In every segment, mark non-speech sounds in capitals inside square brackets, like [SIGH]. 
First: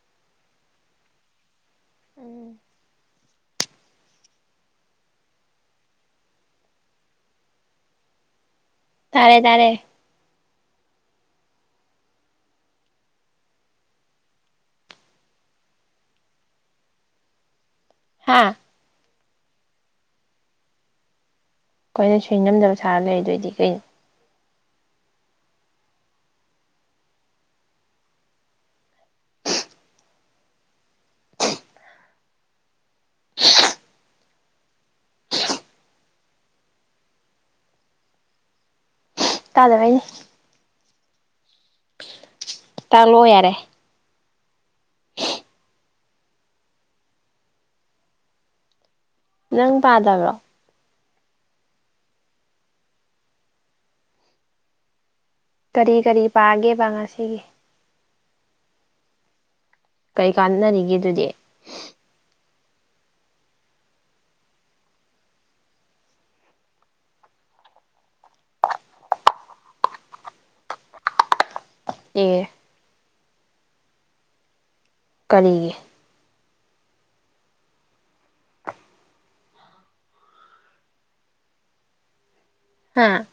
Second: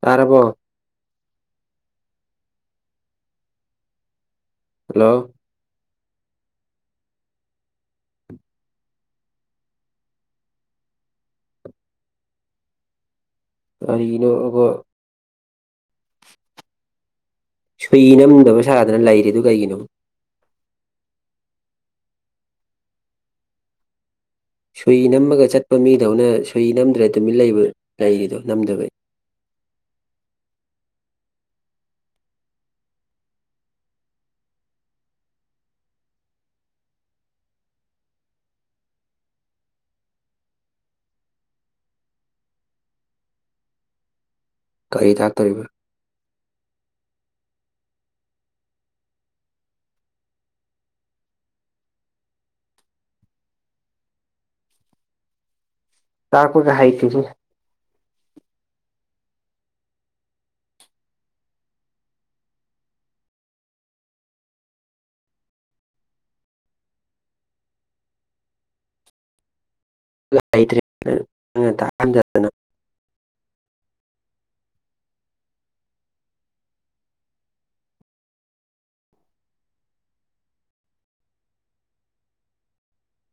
ꯇꯔꯕ ꯎꯝ ꯍꯜꯂꯣ ꯇꯥꯔꯦ ꯇꯥꯔꯦ ꯀꯔꯤꯅꯣ ꯑꯗꯨꯒ ꯁꯨꯏ ꯍꯥ ꯅꯝꯗꯕ ꯁꯥꯗꯅ ꯂꯩꯔꯤꯗꯨ ꯀꯩꯒꯤꯅꯣ ꯑꯩꯈꯣꯏꯅ ꯁꯨꯏ ꯅꯝꯗꯕ ꯁꯥꯔ ꯂꯩꯗꯣꯏꯗꯤ ꯀꯩꯅꯣ ꯁꯨꯏ ꯅꯝꯃꯒ ꯆꯠꯄ ꯃꯤꯗꯧꯅ ꯁꯨꯏ ꯅꯝꯗ꯭ꯔꯦ ꯇꯨꯃꯤꯠ ꯂꯩꯕ ꯂꯩꯔꯤꯗꯣ ꯅꯝꯗꯕꯩ [INAUDIBLE] ꯇꯥꯗꯕꯅꯤ ꯇꯥꯛ ꯂꯣ ꯌꯥꯔꯦ ꯀꯔꯤ ꯇꯥꯛꯇꯣꯔꯤꯕ ꯅꯪ ꯄꯥꯗꯕ꯭ꯔꯣ ꯀꯔꯤ ꯀꯔꯤ ꯇꯥꯛꯄꯒ ꯄꯥꯒꯦꯕ ꯍꯩꯇ꯭ꯔꯤꯁꯦ ꯉꯁꯤꯒꯤ ꯀꯩ ꯀꯥꯟꯅꯔꯤꯒꯦ ꯑꯗꯨꯗꯤ ꯂꯩꯇ꯭ꯔꯦ ꯑꯦ ꯇꯝꯖꯗꯅ ꯀꯔꯤꯒꯤ ꯍꯥ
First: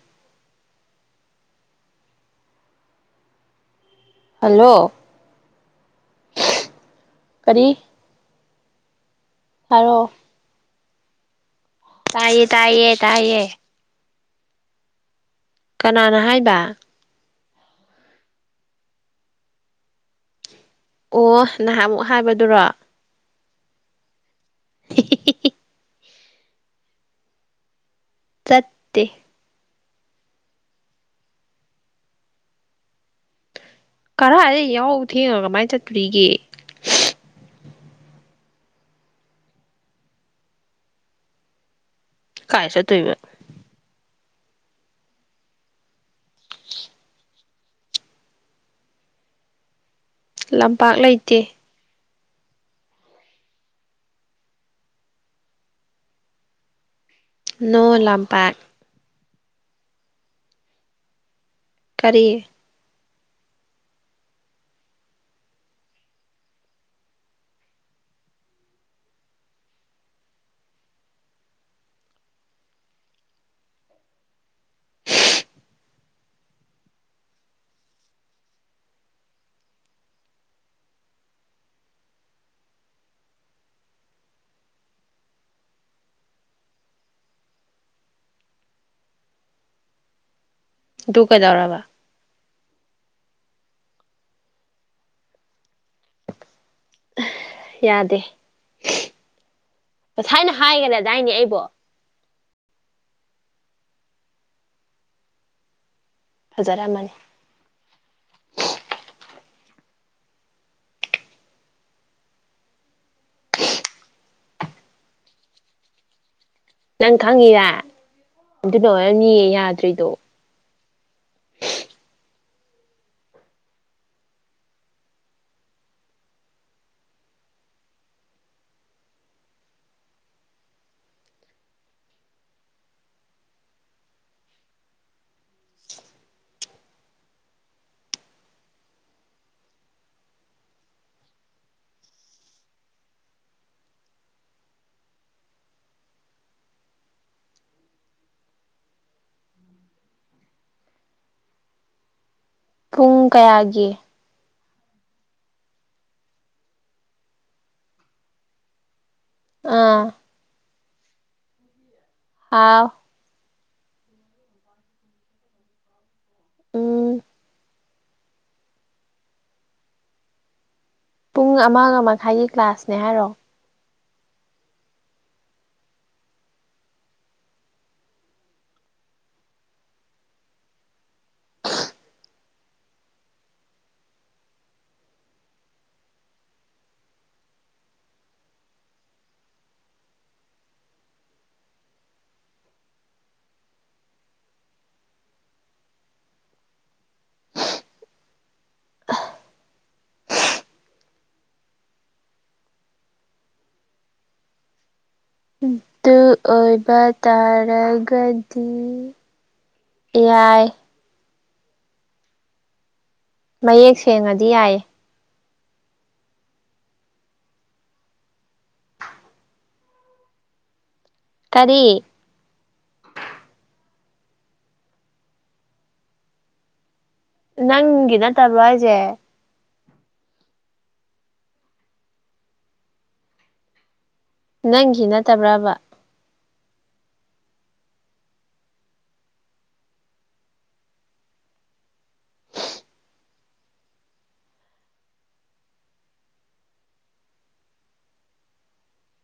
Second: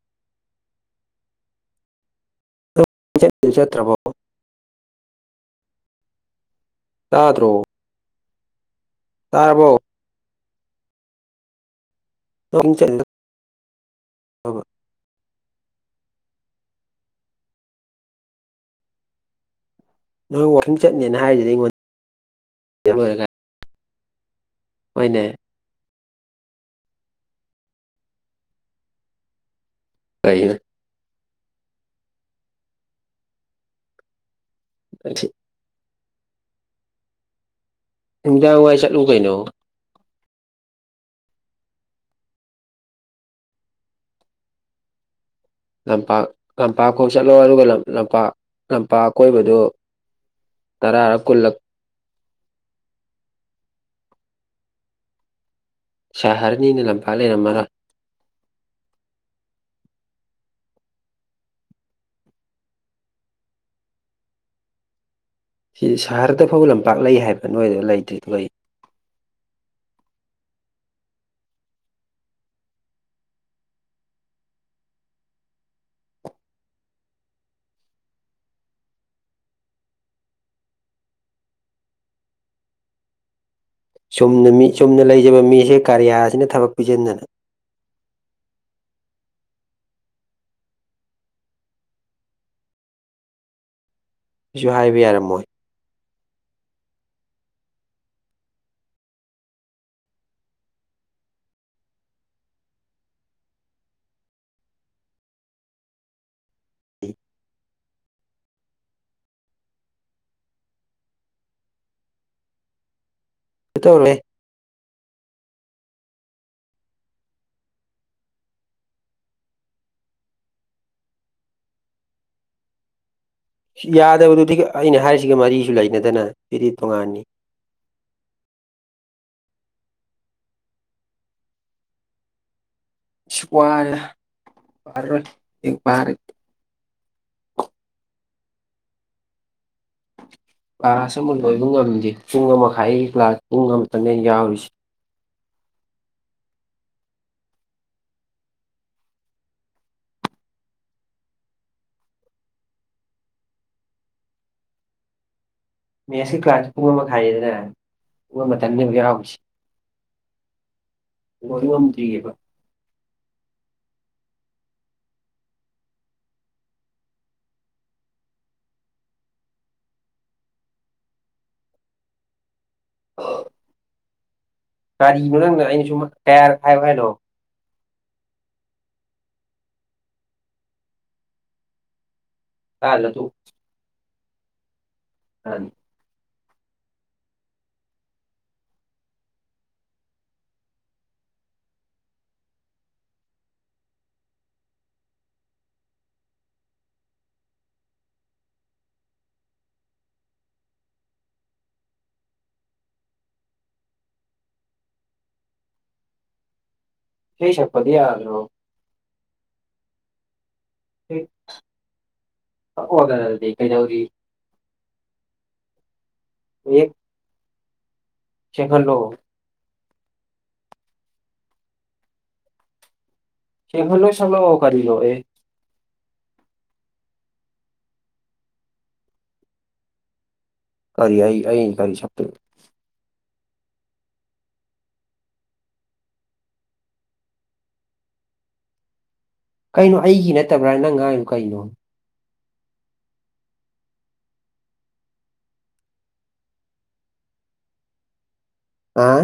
ꯆꯠꯇ꯭ꯔꯕꯣ ꯍꯜꯂꯣ ꯇꯥꯗ꯭ꯔꯣ ꯀꯔꯤ ꯇꯥꯔꯕꯣ ꯍꯥꯏꯔꯛꯑꯣ ꯇꯥꯏꯌꯦ ꯅꯪ ꯋꯥꯀꯤꯡ ꯇꯥꯏꯌꯦ ꯆꯠꯂꯤꯗꯨ ꯇꯥꯏꯌꯦ ꯆꯠꯇ꯭ꯔꯕꯣ ꯀꯅꯥꯅ ꯍꯥꯏꯕ ꯅꯣꯏ ꯋꯥꯀꯤꯛ ꯆꯠꯅꯦꯅ ꯑꯣ ꯍꯥꯏꯗꯨꯗꯤ ꯅꯍꯥꯟꯃꯨꯛ ꯍꯥꯏꯕꯗꯨꯔꯣ ꯑꯩꯉꯣꯟꯗ ꯍꯣꯏꯅꯦ ꯆꯠꯇꯦ ꯀꯩꯅꯦ ꯀꯔꯥꯏꯗ ꯌꯍꯧ ꯊꯦꯡꯉ ꯀꯃꯥꯏꯅ ꯆꯠꯇꯣꯔꯤꯒꯦ ꯅꯨꯡꯗꯥꯡ ꯋꯥꯏ ꯆꯠꯂꯨ ꯀꯩꯅꯣ ꯀꯥꯏ ꯆꯠꯇꯣꯏꯕ ꯂꯝꯄꯥꯛ ꯂꯝꯄꯥꯛꯈꯣꯛ ꯆꯠꯂꯣ ꯑꯗꯨꯒ ꯂꯝ ꯂꯝꯄꯥꯛ ꯂꯝꯄꯥꯛ ꯀꯣꯏꯕꯗꯨ ꯂꯝꯄꯥꯛ ꯂꯩꯇꯦ ꯁꯍꯔꯅꯤꯅ ꯂꯝꯄꯥꯛ ꯂꯩꯔꯝꯃꯔꯣꯏ ꯅꯣ ꯂꯝꯄꯥꯛ ꯀꯔꯤ ꯁꯤ ꯁꯍꯔꯗ ꯐꯥꯎ ꯂꯝꯄꯥꯛ ꯂꯩ ꯍꯥꯏꯕ ꯅꯣꯏꯗ ꯂꯩꯇ꯭ꯔꯤ ꯀꯔꯤꯒꯤꯅꫭ ꯆꯨꯝꯅ ꯃꯤ ꯆꯨꯝꯅ ꯂꯩꯖꯕ ꯃꯤꯁꯦ ꯀꯔꯤꯌꯥꯁꯤꯅ ꯊꯕꯛ ꯄꯤꯁꯤꯟꯗꯅ ꯑꯗꯨ ꯀꯩꯗꯧꯔꯕ ꯁꯤꯁꯨ ꯍꯥꯏꯕ ꯌꯥꯔꯝꯃꯣꯏ ꯌꯥꯗꯦ ꯉꯁꯥꯏꯅ ꯍꯥꯏꯒꯅꯦꯗꯥꯏꯅꯦ ꯑꯩꯕꯨ ꯐꯖꯔꯝꯃꯅꯤ ꯇꯧꯔꫭꯏ ꯍꯦ ꯅꯪ ꯈꯪꯉꯤꯔ ꯑꯗꯨꯅ ꯑꯣꯏꯔꯝꯅꯤꯌꯦ ꯌꯥꯗ꯭ꯔꯤꯗꯣ ꯌꯥꯗꯕꯗꯨꯗꯤ ꯑꯩꯅ ꯍꯥꯏꯔꯤꯁꯤꯒ ꯃꯔꯤꯁꯨ ꯂꯩꯅꯗꯅ ꯁꯤꯗꯤ ꯇꯣꯉꯥꯟꯅꯤ ꯁꯤ ꯋꯥꯔꯦꯗꯥ ꯄꯔꯥꯔꫭꯏ ꯂꯥꯏꯔꯤꯛ ꯄꯔꯥꯗꯤ ꯀ꯭ꯂꯥꯁ ꯑꯃ ꯂꯣꯏꯕ ꯉꯝꯗꯦ ꯄꯨꯡ ꯑꯃꯈꯥꯏ ꯀ꯭ꯂꯥꯁ ꯄꯨꯡ ꯑꯃꯇꯪꯅꯦ ꯌꯥꯎꯔꯤꯁꯦ ꯄꯨꯡ ꯀꯌꯥꯒꯤ ꯃꯦꯠꯁꯀꯤ ꯀ꯭ꯂꯥꯁ ꯄꯨꯡ ꯑꯃ ꯃꯈꯥꯏꯅꯤꯗꯅ ꯄꯨꯡ ꯑꯃ ꯇꯪꯅꯤꯕ ꯌꯥꯎꯔꯤꯁꯤ ꯑꯥ ꯑꯣꯏ ꯉꯝꯗ꯭ꯔꯤ ꯑꯦꯕ ꯍꯥꯎ ꯎꯝ ꯄꯨꯡ ꯑꯃꯒ ꯃꯈꯥꯏꯒꯤ ꯀ꯭ꯂꯥꯁꯅꯦ ꯍꯥꯏꯔꯣ ꯀꯔꯤ ꯅꫭ ꯅꯪꯅ ꯑꯩꯅ ꯁꯨꯝ ꯀꯌꯥꯔꯛ ꯍꯥꯏꯑꫭ ꯍꯥꯏꯅꫭ ꯀꯥꯗꯔꯥ ꯇꫭꯡ ꯎ [UNINTELLIGIBLE] ꯑꯗꯨ ꯑꯣꯏꯕ ꯏꯁꯩ ꯁꯛꯄꯗꯤ ꯌꯥꯗ꯭ꯔꯣ ꯇꯔꯥꯒꯗꯤ ꯑꯦꯌꯥꯏ [UNINTELLIGIBLE] ꯊꯛꯑꫭꯗꯅ ꯑꯗꯨꯗꯤ ꯃꯌꯦꯛ ꯁꯦꯡꯉꯗꯤ ꯌꯥꯏꯌꯦ ꯑꯦ ꯁꯦꯡꯍꯥꯟꯂꫭ ꯀꯔꯤ ꯁꯦꯡꯍꯥꯟ [UNINTELLIGIBLE] ꯁꯥꯡꯂꯥꯛꯑꫭ ꯀꯔꯤꯅꫭ ꯑꯦ ꯅꯪꯒꯤ ꯅꯠꯇꯕꯔꯣ ꯍꯥꯏꯖꯦ ꯀꯔꯤ ꯑꯩ ꯑꯩꯒꯤ ꯀꯔꯤ ꯁꯥꯡꯇꯨꯏꯕ ꯅꯪꯒꯤ ꯅꯠꯇꯕ꯭ꯔꯕ ꯀꯩꯅꯣ ꯑꯩꯒꯤ ꯅꯠꯇꯕ꯭ꯔꯥ ꯅꯪ ꯉꯥꯡꯏꯗꯨ ꯀꯩꯅꯣ ꯑꯥ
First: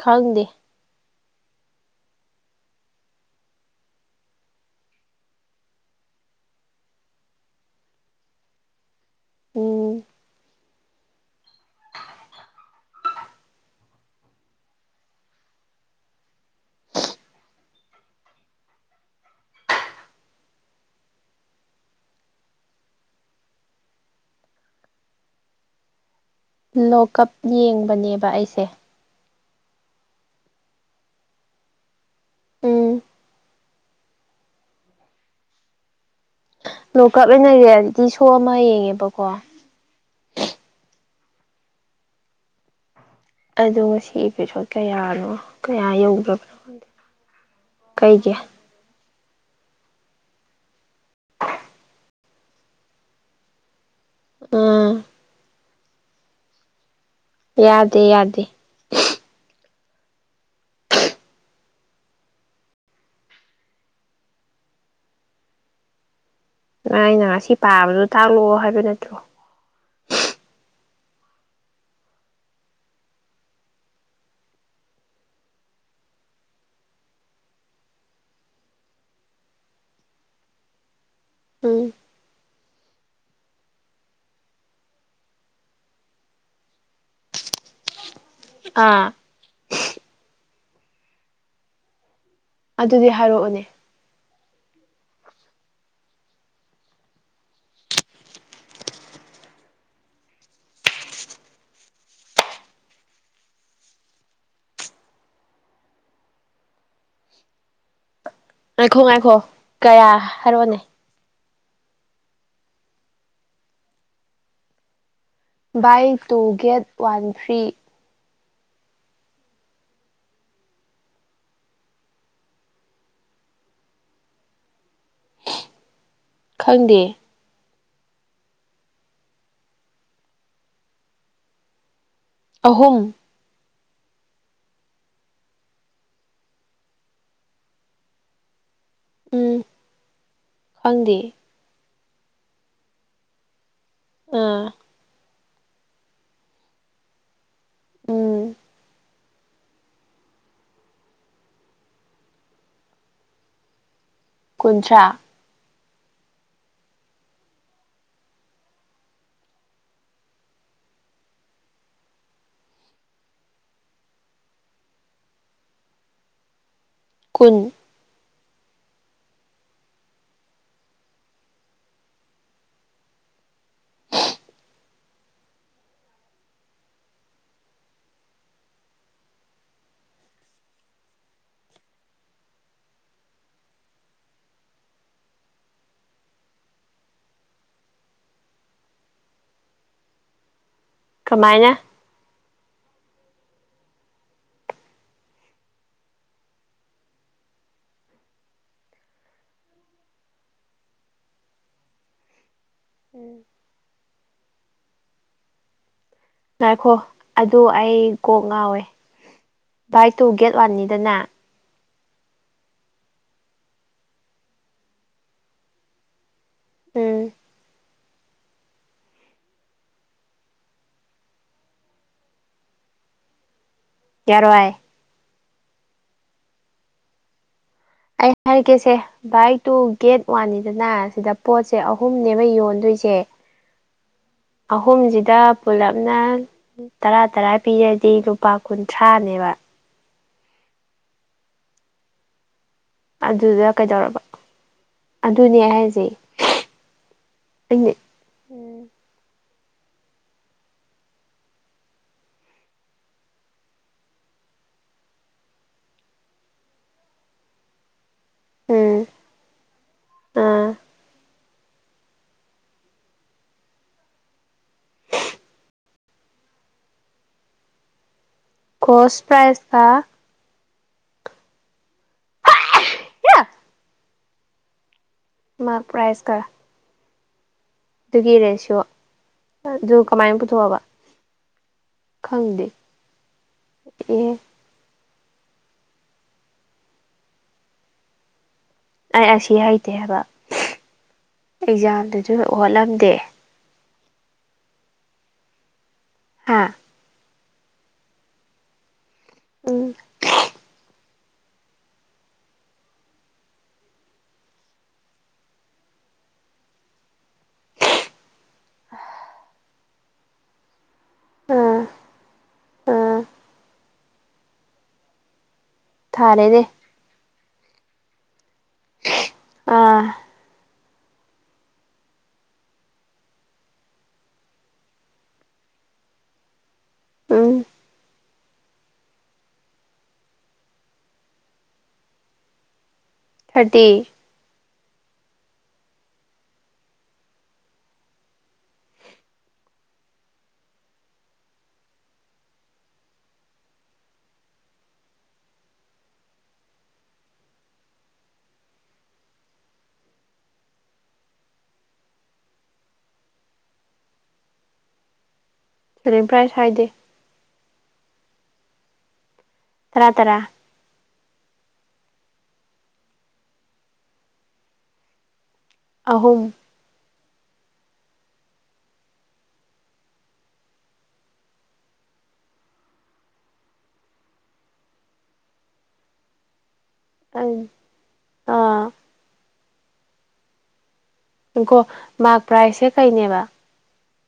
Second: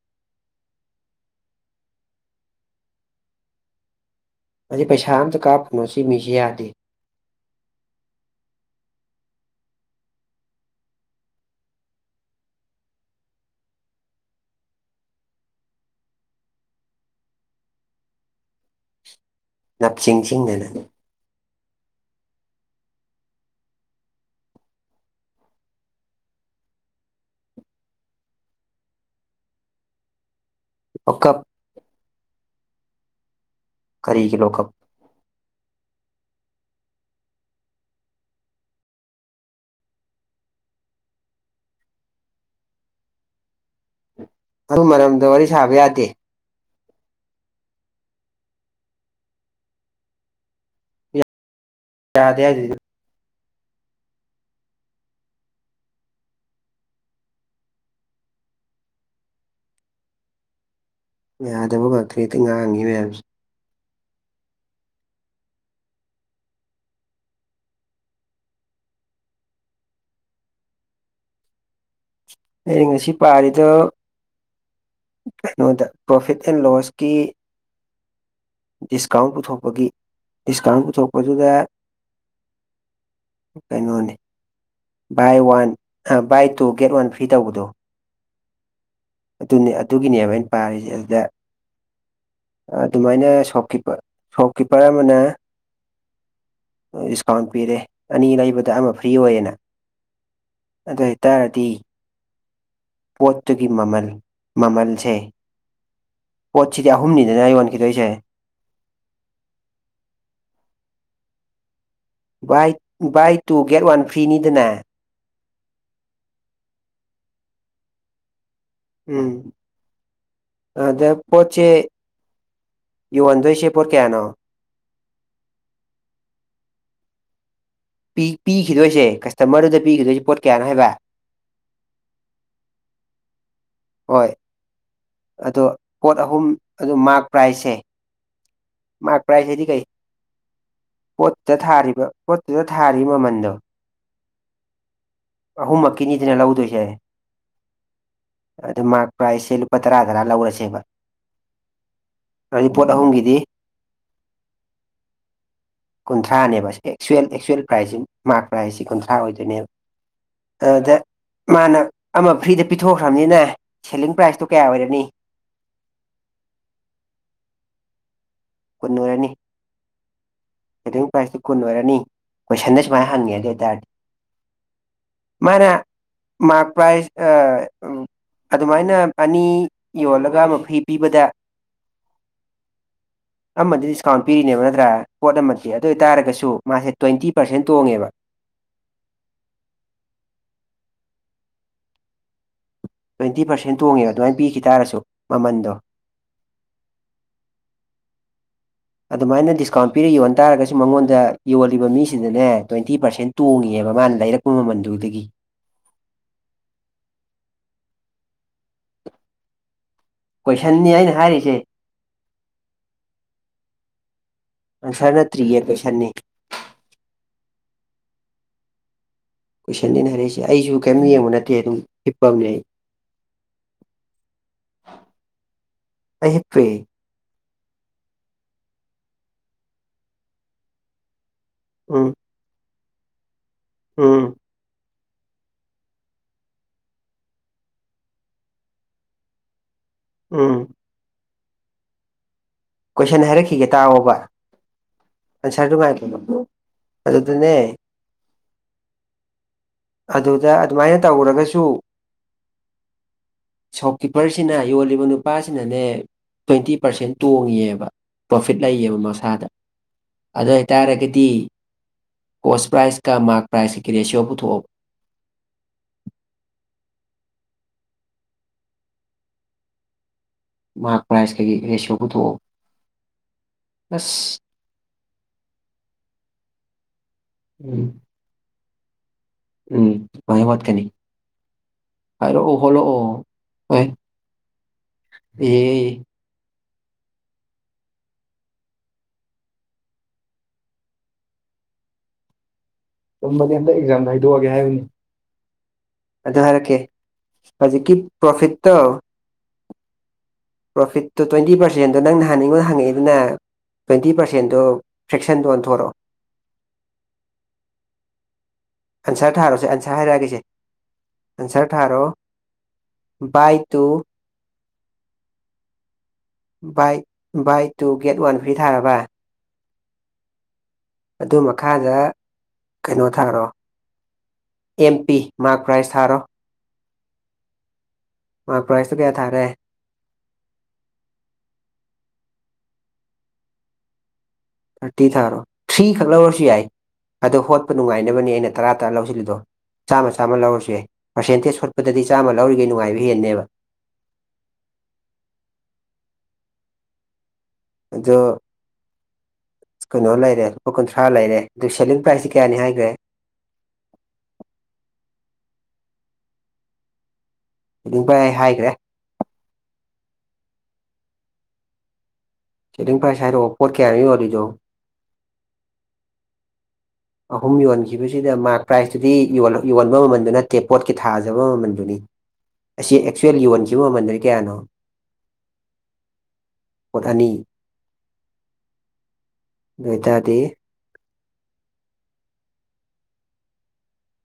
ꯈꯪꯗꯦ ꯑꯁꯤ ꯄꯩꯁꯥ ꯑꯃꯥꯇ ꯀꯥꯞꯄꯅꯣ ꯁꯤ ꯃꯤꯁꯤ ꯌꯥꯗꯦ ꯎꯝ ꯅꯞꯁꯤꯡꯁꯤꯡꯗꯅ ꯂꯣꯛ-ꯀꯞ ꯌꯦꯡꯕꯅꯦꯕ ꯑꯩꯁꯦ ꯂꯣꯛ-ꯀꯞ ꯎꯝ ꯀꯔꯤꯒꯤ ꯂꯣꯛ-ꯀꯞ ꯂꯣꯛ-ꯀꯞ ꯍꯥꯏꯅ ꯔꯤꯌꯦꯂꯤꯇꯤ ꯁꯣ ꯑꯃ ꯌꯦꯡꯉꯦꯕꯀꯣ ꯑꯗꯣ ꯉꯁꯤ ꯏꯄꯤꯁꯣꯠ ꯑꯗꯨ ꯃꯔꯝꯗ ꯀꯌꯥꯅꯣ ꯋꯥꯔꯤ ꯁꯥꯕ ꯀꯌꯥ ꯌꯥꯗꯦ ꯌꯧꯈ꯭ꯔꯕꯅꯣ ꯈꯪꯗꯦ ꯀꯩꯒꯤ ꯌꯥꯗꯦ ꯍꯥꯏꯗꯨꯗꯤ ꯎꯝ ꯌꯥꯗꯦ ꯌꯥꯗꯦ ꯌꯥꯗꯕꯒꯥ [UNINTELLIGIBLE] ꯉꯥꯡꯉꯤ ꯃꯌꯥꯝꯁꯦ ꯑꯩꯅ ꯉꯁꯤ ꯄꯥꯕꯗꯣ ꯇꯥꯛꯂꯛꯑꯣ ꯍꯥꯏꯕ ꯅꯠꯇ꯭ꯔꯣ ꯑꯩꯅ ꯉꯁꯤ ꯄꯥꯔꯤꯗ ꯀꯩꯅꯣꯗ ꯄ꯭ꯔꯣꯐꯤꯠ ꯑꯦꯟ ꯂꯣꯁꯀꯤ ꯗꯤꯁꯀꯥꯎꯟ ꯄꯨꯊꯣꯛꯄꯒꯤ ꯗꯤꯁꯀꯥꯎꯟ ꯄꯨꯊꯣꯛꯄꯗꯨꯗ ꯎꯝ ꯀꯩꯅꯣꯅꯤ buy one buy two get one free ꯇꯧꯕꯗꯣ ꯑꯥ ꯑꯗꯨꯅꯦ ꯑꯗꯨꯒꯤꯅꯦꯕ ꯑꯩꯅ ꯄꯥꯔꯤꯁꯦ ꯑꯗꯨꯗ ꯑꯗꯨꯗꯤ ꯑꯗꯨꯃꯥꯏꯅ ꯍꯥꯏꯔꯛꯑꯣꯅꯦ ꯁꯣꯞꯀꯤꯤꯞꯄꯔ ꯁꯣꯞꯀꯤꯞꯄꯔ ꯑꯃꯅꯦ ꯗꯤꯁꯀꯥꯎꯟ ꯄꯤꯔꯦ ꯑꯅꯤ ꯂꯩꯕꯗ ꯑꯃ ꯐ꯭ꯔꯤ ꯑꯣꯏꯌꯦꯅ ꯑꯗꯣꯏꯇꯥꯔꯗꯤ ꯄꯣꯠꯇꯨꯒꯤ ꯃꯃꯜ ꯃꯃꯜꯁꯦ ꯄꯣꯠꯁꯤꯗꯤ ꯑꯍꯨꯝꯅꯤꯗꯅ ꯌꯣꯟꯈꯤꯗꯣꯏꯁꯦ ꯉꯥꯏꯈꯣ ꯉꯥꯏꯈꯣ ꯀꯌꯥ ꯍꯥꯏꯔꯣꯅꯦ buy buy two get one ꯐ꯭ꯔꯤꯅꯤꯗꯅꯦ buy two get one free ꯎꯝ ꯑꯗ ꯄꯣꯠꯆꯦ ꯌꯍꯟꯗꯣꯏꯁꯦ ꯄꯣꯠ ꯀꯌꯥꯅꯣ ꯈꯪꯗꯦ ꯄꯤꯈꯤꯗꯣꯏꯁꯦ ꯀꯁꯇꯃꯔꯗꯨꯗ ꯄꯤꯈꯤꯗꯣꯏꯁꯦ ꯄꯣꯠ ꯀꯌꯥꯅꯣ ꯍꯥꯏꯕ ꯑꯍꯨꯝ ꯍꯣꯏ ꯑꯗꯣ ꯄꯣꯠ ꯑꯍꯨꯝ ꯑꯗꯨ ꯃꯥꯔꯛ ꯄ꯭ꯔꯥꯏꯖꯁꯦ ꯃꯥꯔ ꯄ꯭ꯔꯥꯏꯁ ꯎꯝ ꯍꯥꯏꯗꯤ ꯀꯩ ꯈꯪꯗꯦ ꯄꯣꯠꯇ ꯊꯥꯔꯤꯕ ꯄꯣꯠꯇꯨꯗ ꯊꯥꯔꯤ ꯃꯃꯟꯗꯣ ꯑꯥ ꯑꯍꯨꯝ ꯃꯛ ꯀꯤꯅꯤꯗꯅ ꯂꯧꯗꯣꯏꯁꯦ ꯎꯝ ꯑꯗꯨ ꯃꯥ ꯄ꯭ꯔꯥꯏꯁꯁꯦ ꯂꯨꯄꯥ ꯇꯔꯥ ꯇꯔꯥ ꯂꯧꯔꯁꯦꯕ ꯑꯩ ꯄꯣꯠ ꯑꯍꯨꯝꯒꯤꯗꯤ ꯀꯨꯟꯊ꯭ꯔꯥ ꯀꯨꯟꯊ꯭ꯔꯥꯅꯦꯕ ꯑꯦꯛꯆꯨꯋꯦꯜ ꯑꯦꯛꯆꯨꯋꯦꯜ ꯄ꯭ꯔꯥꯏꯖꯁꯤ ꯃꯥꯔꯛ ꯄ꯭ꯔꯥꯏꯖꯁꯤ ꯀꯨꯟꯊ꯭ꯔꯥ ꯑꯣꯏꯗꯣꯏꯅꯦꯕ ꯑꯗ ꯃꯥꯅ ꯑꯃ ꯐ꯭ꯔꯤꯗ ꯄꯤꯊꯣꯛꯈ꯭ꯔꯕꯅꯤꯅ ꯁꯦꯂꯤꯡ ꯄ꯭ꯔꯥꯏꯖꯇꯣ ꯀꯌꯥ ꯑꯣꯏꯔꯅꯤ ꯀꯨꯟ ꯀꯨꯟ ꯑꯣꯏꯔꯅꯤ ꯄꯥꯏꯁꯇꯨ ꯀꯨꯟ ꯑꯣꯏꯔꯅꯤ ꯀꯣꯏꯁꯟꯗ ꯁꯨꯥꯏꯅ ꯍꯪꯉꯦ ꯑꯗꯨ ꯑꯣꯏꯇꯥꯔꯗꯤ ꯃꯥꯅ ꯃꯥꯔꯛ ꯄ꯭ꯔꯥꯏꯖ ꯑ ꯑꯝ ꯑꯗꯨꯃꯥꯏꯅ ꯑꯅꯤ ꯌꯣꯜꯂꯒ ꯃꯈꯐꯩ ꯄꯤꯕꯗ ꯑꯃꯗꯤꯗ ꯗꯤꯁꯀꯥꯎꯟ ꯄꯤꯔꯤꯅꯦꯕ ꯅꯠꯇ꯭ꯔꯥ ꯄꯣꯠ ꯑꯃꯗꯤ ꯑꯗꯨ ꯑꯣꯏꯇꯥꯔꯒꯁꯨ ꯃꯥꯁꯦ ꯇ꯭ꯋꯦꯟꯇꯤ ꯄꯥꯔꯁꯦꯟ ꯇꯣꯡꯉꯦꯕ ꯀꯃꯥꯏꯅ ꯇ꯭ꯋꯦꯟꯇꯤ ꯄꯥꯔꯁꯦꯟ ꯇꯣꯡꯉꯦꯕ ꯑꯗꯨꯃꯥꯏꯅ ꯄꯤꯈꯤ ꯇꯔꯁꯨ ꯃꯃꯟꯗꯣ [INAUDIBLE] ꯑꯗꯨꯃꯥꯏꯅ ꯗꯤꯁꯀꯥꯎꯟ ꯄꯤꯔ ꯌꯣꯟꯇꯥꯥꯔꯒꯁꯨ ꯃꯉꯣꯟꯗ ꯌꯣꯜꯂꯤꯕ ꯃꯤꯁꯤꯗꯅꯦ ꯇ꯭ꯋꯦꯟꯇꯤ ꯄꯥꯔꯁꯦꯟ ꯇꯣꯡꯉꯦꯕ ꯃꯥꯅ ꯂꯩꯔꯛꯄ ꯃꯃꯜꯗꯨꯗꯒꯤ ꯉꯥꯏꯈꯣ ꯑꯗꯨ ꯑꯩ ꯀꯣꯛ ꯉꯥꯎꯋꯦ ꯕꯥꯏ ꯇꯨ ꯒꯦꯠ ꯀꯣꯏꯁꯟꯅꯤ ꯑꯩꯅ ꯋꯥꯟꯅꯤꯗꯅꯦ ꯍꯥꯏꯔꯤꯁꯦ ꯄꯁꯥꯅꯠꯇ꯭ꯔꯤꯌꯦ ꯄꯩꯁꯥꯅꯤ ꯎꯝ ꯀꯣꯏꯁꯟꯅꯤꯅ ꯍꯥꯏꯔꯛꯏꯁꯦ ꯑꯩꯁꯨ ꯀꯩꯝ ꯌꯦꯡꯕ ꯅꯠꯇꯦ ꯑꯗꯨꯝ ꯍꯤꯞꯄꯝꯅꯦ ꯑꯩ ꯌꯥꯔꯣꯏ ꯑꯩ ꯍꯤꯞꯄꯦ ꯑꯩ ꯍꯥꯏꯔꯛꯀꯦꯁꯦ ꯕꯥꯏ ꯇꯨ ꯒꯦꯠ ꯋꯥꯟꯅꯤꯗꯅ ꯁꯤꯗ ꯄꯣꯠꯁꯦ ꯎꯝ ꯑꯍꯨꯝ ꯅꯦꯕ ꯌꯣꯟꯗꯣꯏꯁꯦ ꯎꯝ ꯑꯍꯨꯝꯁꯤꯗ ꯄꯨꯂꯞꯅ ꯇꯔꯥ ꯇꯔꯥ ꯄꯤꯔꯗꯤ ꯂꯨꯄꯥ ꯀꯨꯟꯊ꯭ꯔꯥꯅꯦꯕ ꯎꯝ ꯀꯣꯏꯁꯟ ꯑꯗꯨꯗ ꯍꯥꯏꯔꯛꯈꯤꯒꯦ ꯇꯥꯑꯣꯕ ꯀꯩꯗꯧꯔꯕ ꯑꯗꯨꯅꯦ ꯍꯥꯏꯁꯦ [UNINTELLIGIBLE] ꯑꯗꯨꯗꯅꯦ ꯑꯩꯅ ꯑꯗꯨꯗ ꯑꯗꯨꯃꯥꯏꯅ ꯇꯧꯒꯔꯒꯁꯨ [INAUDIBLE] ꯁꯣꯞꯀꯤꯞꯄꯔꯁꯤꯅ ꯌꯣꯜꯂꯤꯕ ꯅꯨꯄꯥꯁꯤꯅꯅꯦ ꯇ꯭ꯋꯦꯟꯇꯤ ꯄꯥꯔꯁꯦꯟ ꯇꯣꯡꯉꯦꯕ ꯄ꯭ꯔꯣꯐꯤꯠ ꯂꯩꯌꯦꯕ ꯎꯝ ꯃꯁꯥꯗ ꯑꯥ ꯑꯗꯣꯏꯇꯥꯔꯒꯗꯤ ꯀꯣꯁ ꯄ꯭ꯔꯥꯏꯖꯀ ꯃꯥꯛ ꯄ꯭ꯔꯥꯏꯁꯀꯒꯤ ꯔꯦꯁꯤꯌꯣ ꯄꯨꯊꯣꯛꯑꯣꯕ ꯀꯣꯁ ꯄ꯭ꯔꯥꯏꯁꯀ ꯃꯥꯔꯛ ꯄ꯭ꯔꯥꯏꯁ ꯀꯥꯒꯤ ꯔꯦꯁꯤꯌꯣ ꯄꯨꯊꯣꯛꯑꯣ ꯑꯁ ꯃꯥꯔꯛ ꯄ꯭ꯔꯥꯏꯁꯀ ꯎꯝ ꯑꯗꯨꯒꯤ ꯔꯦꯁꯤꯌꯣ ꯎꯝ ꯑꯗꯨ ꯀꯃꯥꯏꯅ ꯀꯥꯃꯥꯏ ꯄꯨꯊꯣꯛꯑꯕ ꯍꯣꯠꯀꯅꯤ ꯍꯥꯏꯔꯛꯑꯣ ꯈꯪꯗꯦ ꯍꯂꯣꯛꯑꯣ ꯑꯦ ꯑꯩ ꯑꯁꯤ ꯍꯩꯇꯦ ꯍꯥꯏꯕ ꯑꯦꯛꯖꯥꯝꯗꯖꯨ ꯍꯣꯠꯂꯝꯗꯦ [UNINTELLIGIBLE] ꯑꯦꯛꯖꯥꯝꯗ ꯍꯥꯏꯗꯣꯛꯑꯒꯦ ꯍꯥꯏꯕꯅꯤ ꯑꯗꯨ ꯍꯥ ꯍꯥꯏꯔꯛꯀꯦ ꯍꯧꯖꯤ ꯄ꯭ꯔꯣꯐꯤꯠ ꯎꯝ ꯄꯔꯣꯐꯤꯠ ꯇꯣ ꯇ꯭ꯋꯦꯟꯇꯤ ꯄꯥꯔꯁꯦꯟꯗꯣ ꯅꯪ ꯅꯍꯥꯟ ꯑꯩꯉꯣꯟꯗ ꯍꯪꯉꯛꯑꯦꯗꯅ ꯇ꯭ꯋꯦꯟꯇꯤ ꯄꯔꯁꯦꯟꯗꯣ ꯐ꯭ꯔꯦꯛꯁꯟꯗ ꯑꯣꯟꯊꯣꯔꯛꯑꯣ ꯑꯟꯁꯔ ꯊꯥꯔꯣꯁꯦ ꯑꯟꯁꯥꯔ ꯍꯥꯏꯔꯛꯑꯒꯦꯁꯦ ꯑꯟꯁꯔ ꯑꯥ ꯊꯥꯔꯣ ꯑꯥ ꯕꯥꯥꯏ ꯇꯨ ꯊꯥꯔꯦ buy buy two get one free ꯊꯥꯔꯕ ꯑꯥ ꯑꯗꯨ ꯃꯈꯥꯗ ꯀꯩꯅꯣ ꯊꯥꯔꯣ ꯑꯦꯝ ꯄꯤ ꯃꯥꯛ ꯄ꯭ꯔꯥꯏꯁ ꯊꯥꯔꯣ ꯎꯝ ꯃꯛ ꯄ꯭ꯔꯥꯏꯁꯇꯣ ꯀꯌꯥ ꯊꯥꯔꯦ ꯊꯥꯔꯇꯤ ꯊꯥꯔꯇꯤ ꯊꯥꯔꯣ ꯊ꯭ꯔꯤ ꯈꯛ ꯂꯧꯔꯁꯨ ꯌꯥꯏ ꯑꯗꯣ ꯍꯣꯠꯄ ꯅꯨꯡꯉꯥꯏꯅꯕꯅꯦ ꯑꯩꯅ ꯇꯔꯥ ꯇꯔꯥ ꯂꯧꯁꯤꯜꯂꯤꯗꯣ ꯆꯥꯝꯃ ꯆꯥꯝꯃ ꯂꯧꯔꯁꯨ ꯌꯥꯏ ꯄꯔꯁꯦꯟꯇꯦꯁ ꯍꯣꯠꯄꯗꯗꯤ ꯆꯥꯝꯃ ꯂꯧꯔꯤꯒꯩ ꯅꯨꯡꯉꯥꯏꯕ ꯍꯦꯟꯅꯦꯕ ꯑꯗꯣ ꯀꯩꯅꯣ ꯂꯩꯔꯦ ꯂꯨꯄꯥ ꯀꯨꯟꯊ꯭ꯔꯥ ꯂꯩꯔꯦ ꯑꯗꯨ ꯁꯦꯂꯤꯡ ꯄ꯭ꯔꯥꯏꯖꯁꯦ ꯀꯌꯥꯅꯤ ꯍꯥꯏꯈ꯭ꯔꯦ ꯁꯦꯂꯤꯡ ꯄ꯭ꯔꯥꯏꯁ ꯍꯥꯏꯗꯦ ꯁꯦꯂꯤꯡ ꯄꯔꯥꯏ ꯑꯩ ꯍꯥꯏꯒꯔꯦ ꯇꯔꯥ ꯇꯔꯥ ꯁꯦꯂꯤꯡ ꯄ꯭ꯔꯥꯏꯁ ꯍꯥꯏꯔꯛꯑꯣ ꯄꯣꯠ ꯀꯌꯥꯅꯣ ꯌꯣꯜꯂꯤꯗꯣ ꯑꯍꯨꯝ ꯑꯍꯨꯝ ꯌꯣꯟꯈꯤꯕꯁꯤꯗ ꯃꯥꯔꯛ ꯄ꯭ꯔꯥꯏꯖꯇꯨꯗꯤ ꯌꯣꯟꯕ ꯃꯃꯜꯗꯨ ꯅꯠꯇꯦ ꯄꯣꯠꯀꯤ ꯊꯥꯖꯕ ꯃꯃꯜꯗꯨꯅꯤ ꯑꯁꯤ ꯑꯦꯛꯆꯨꯋꯦꯜ ꯌꯣꯟꯈꯤꯕ ꯃꯃꯜꯗꯨꯗꯤ ꯀꯌꯥꯅꯣ [INAUDIBLE] ꯄꯣꯠ ꯑꯅꯤ ꯑꯥ ꯑꯗꯨ ꯑꯣꯏꯇꯥꯔꯗꯤ ꯈꯣ ꯃꯥꯛ ꯄ꯭ꯔꯥꯏꯁꯁꯦ ꯀꯩꯅꯦꯕ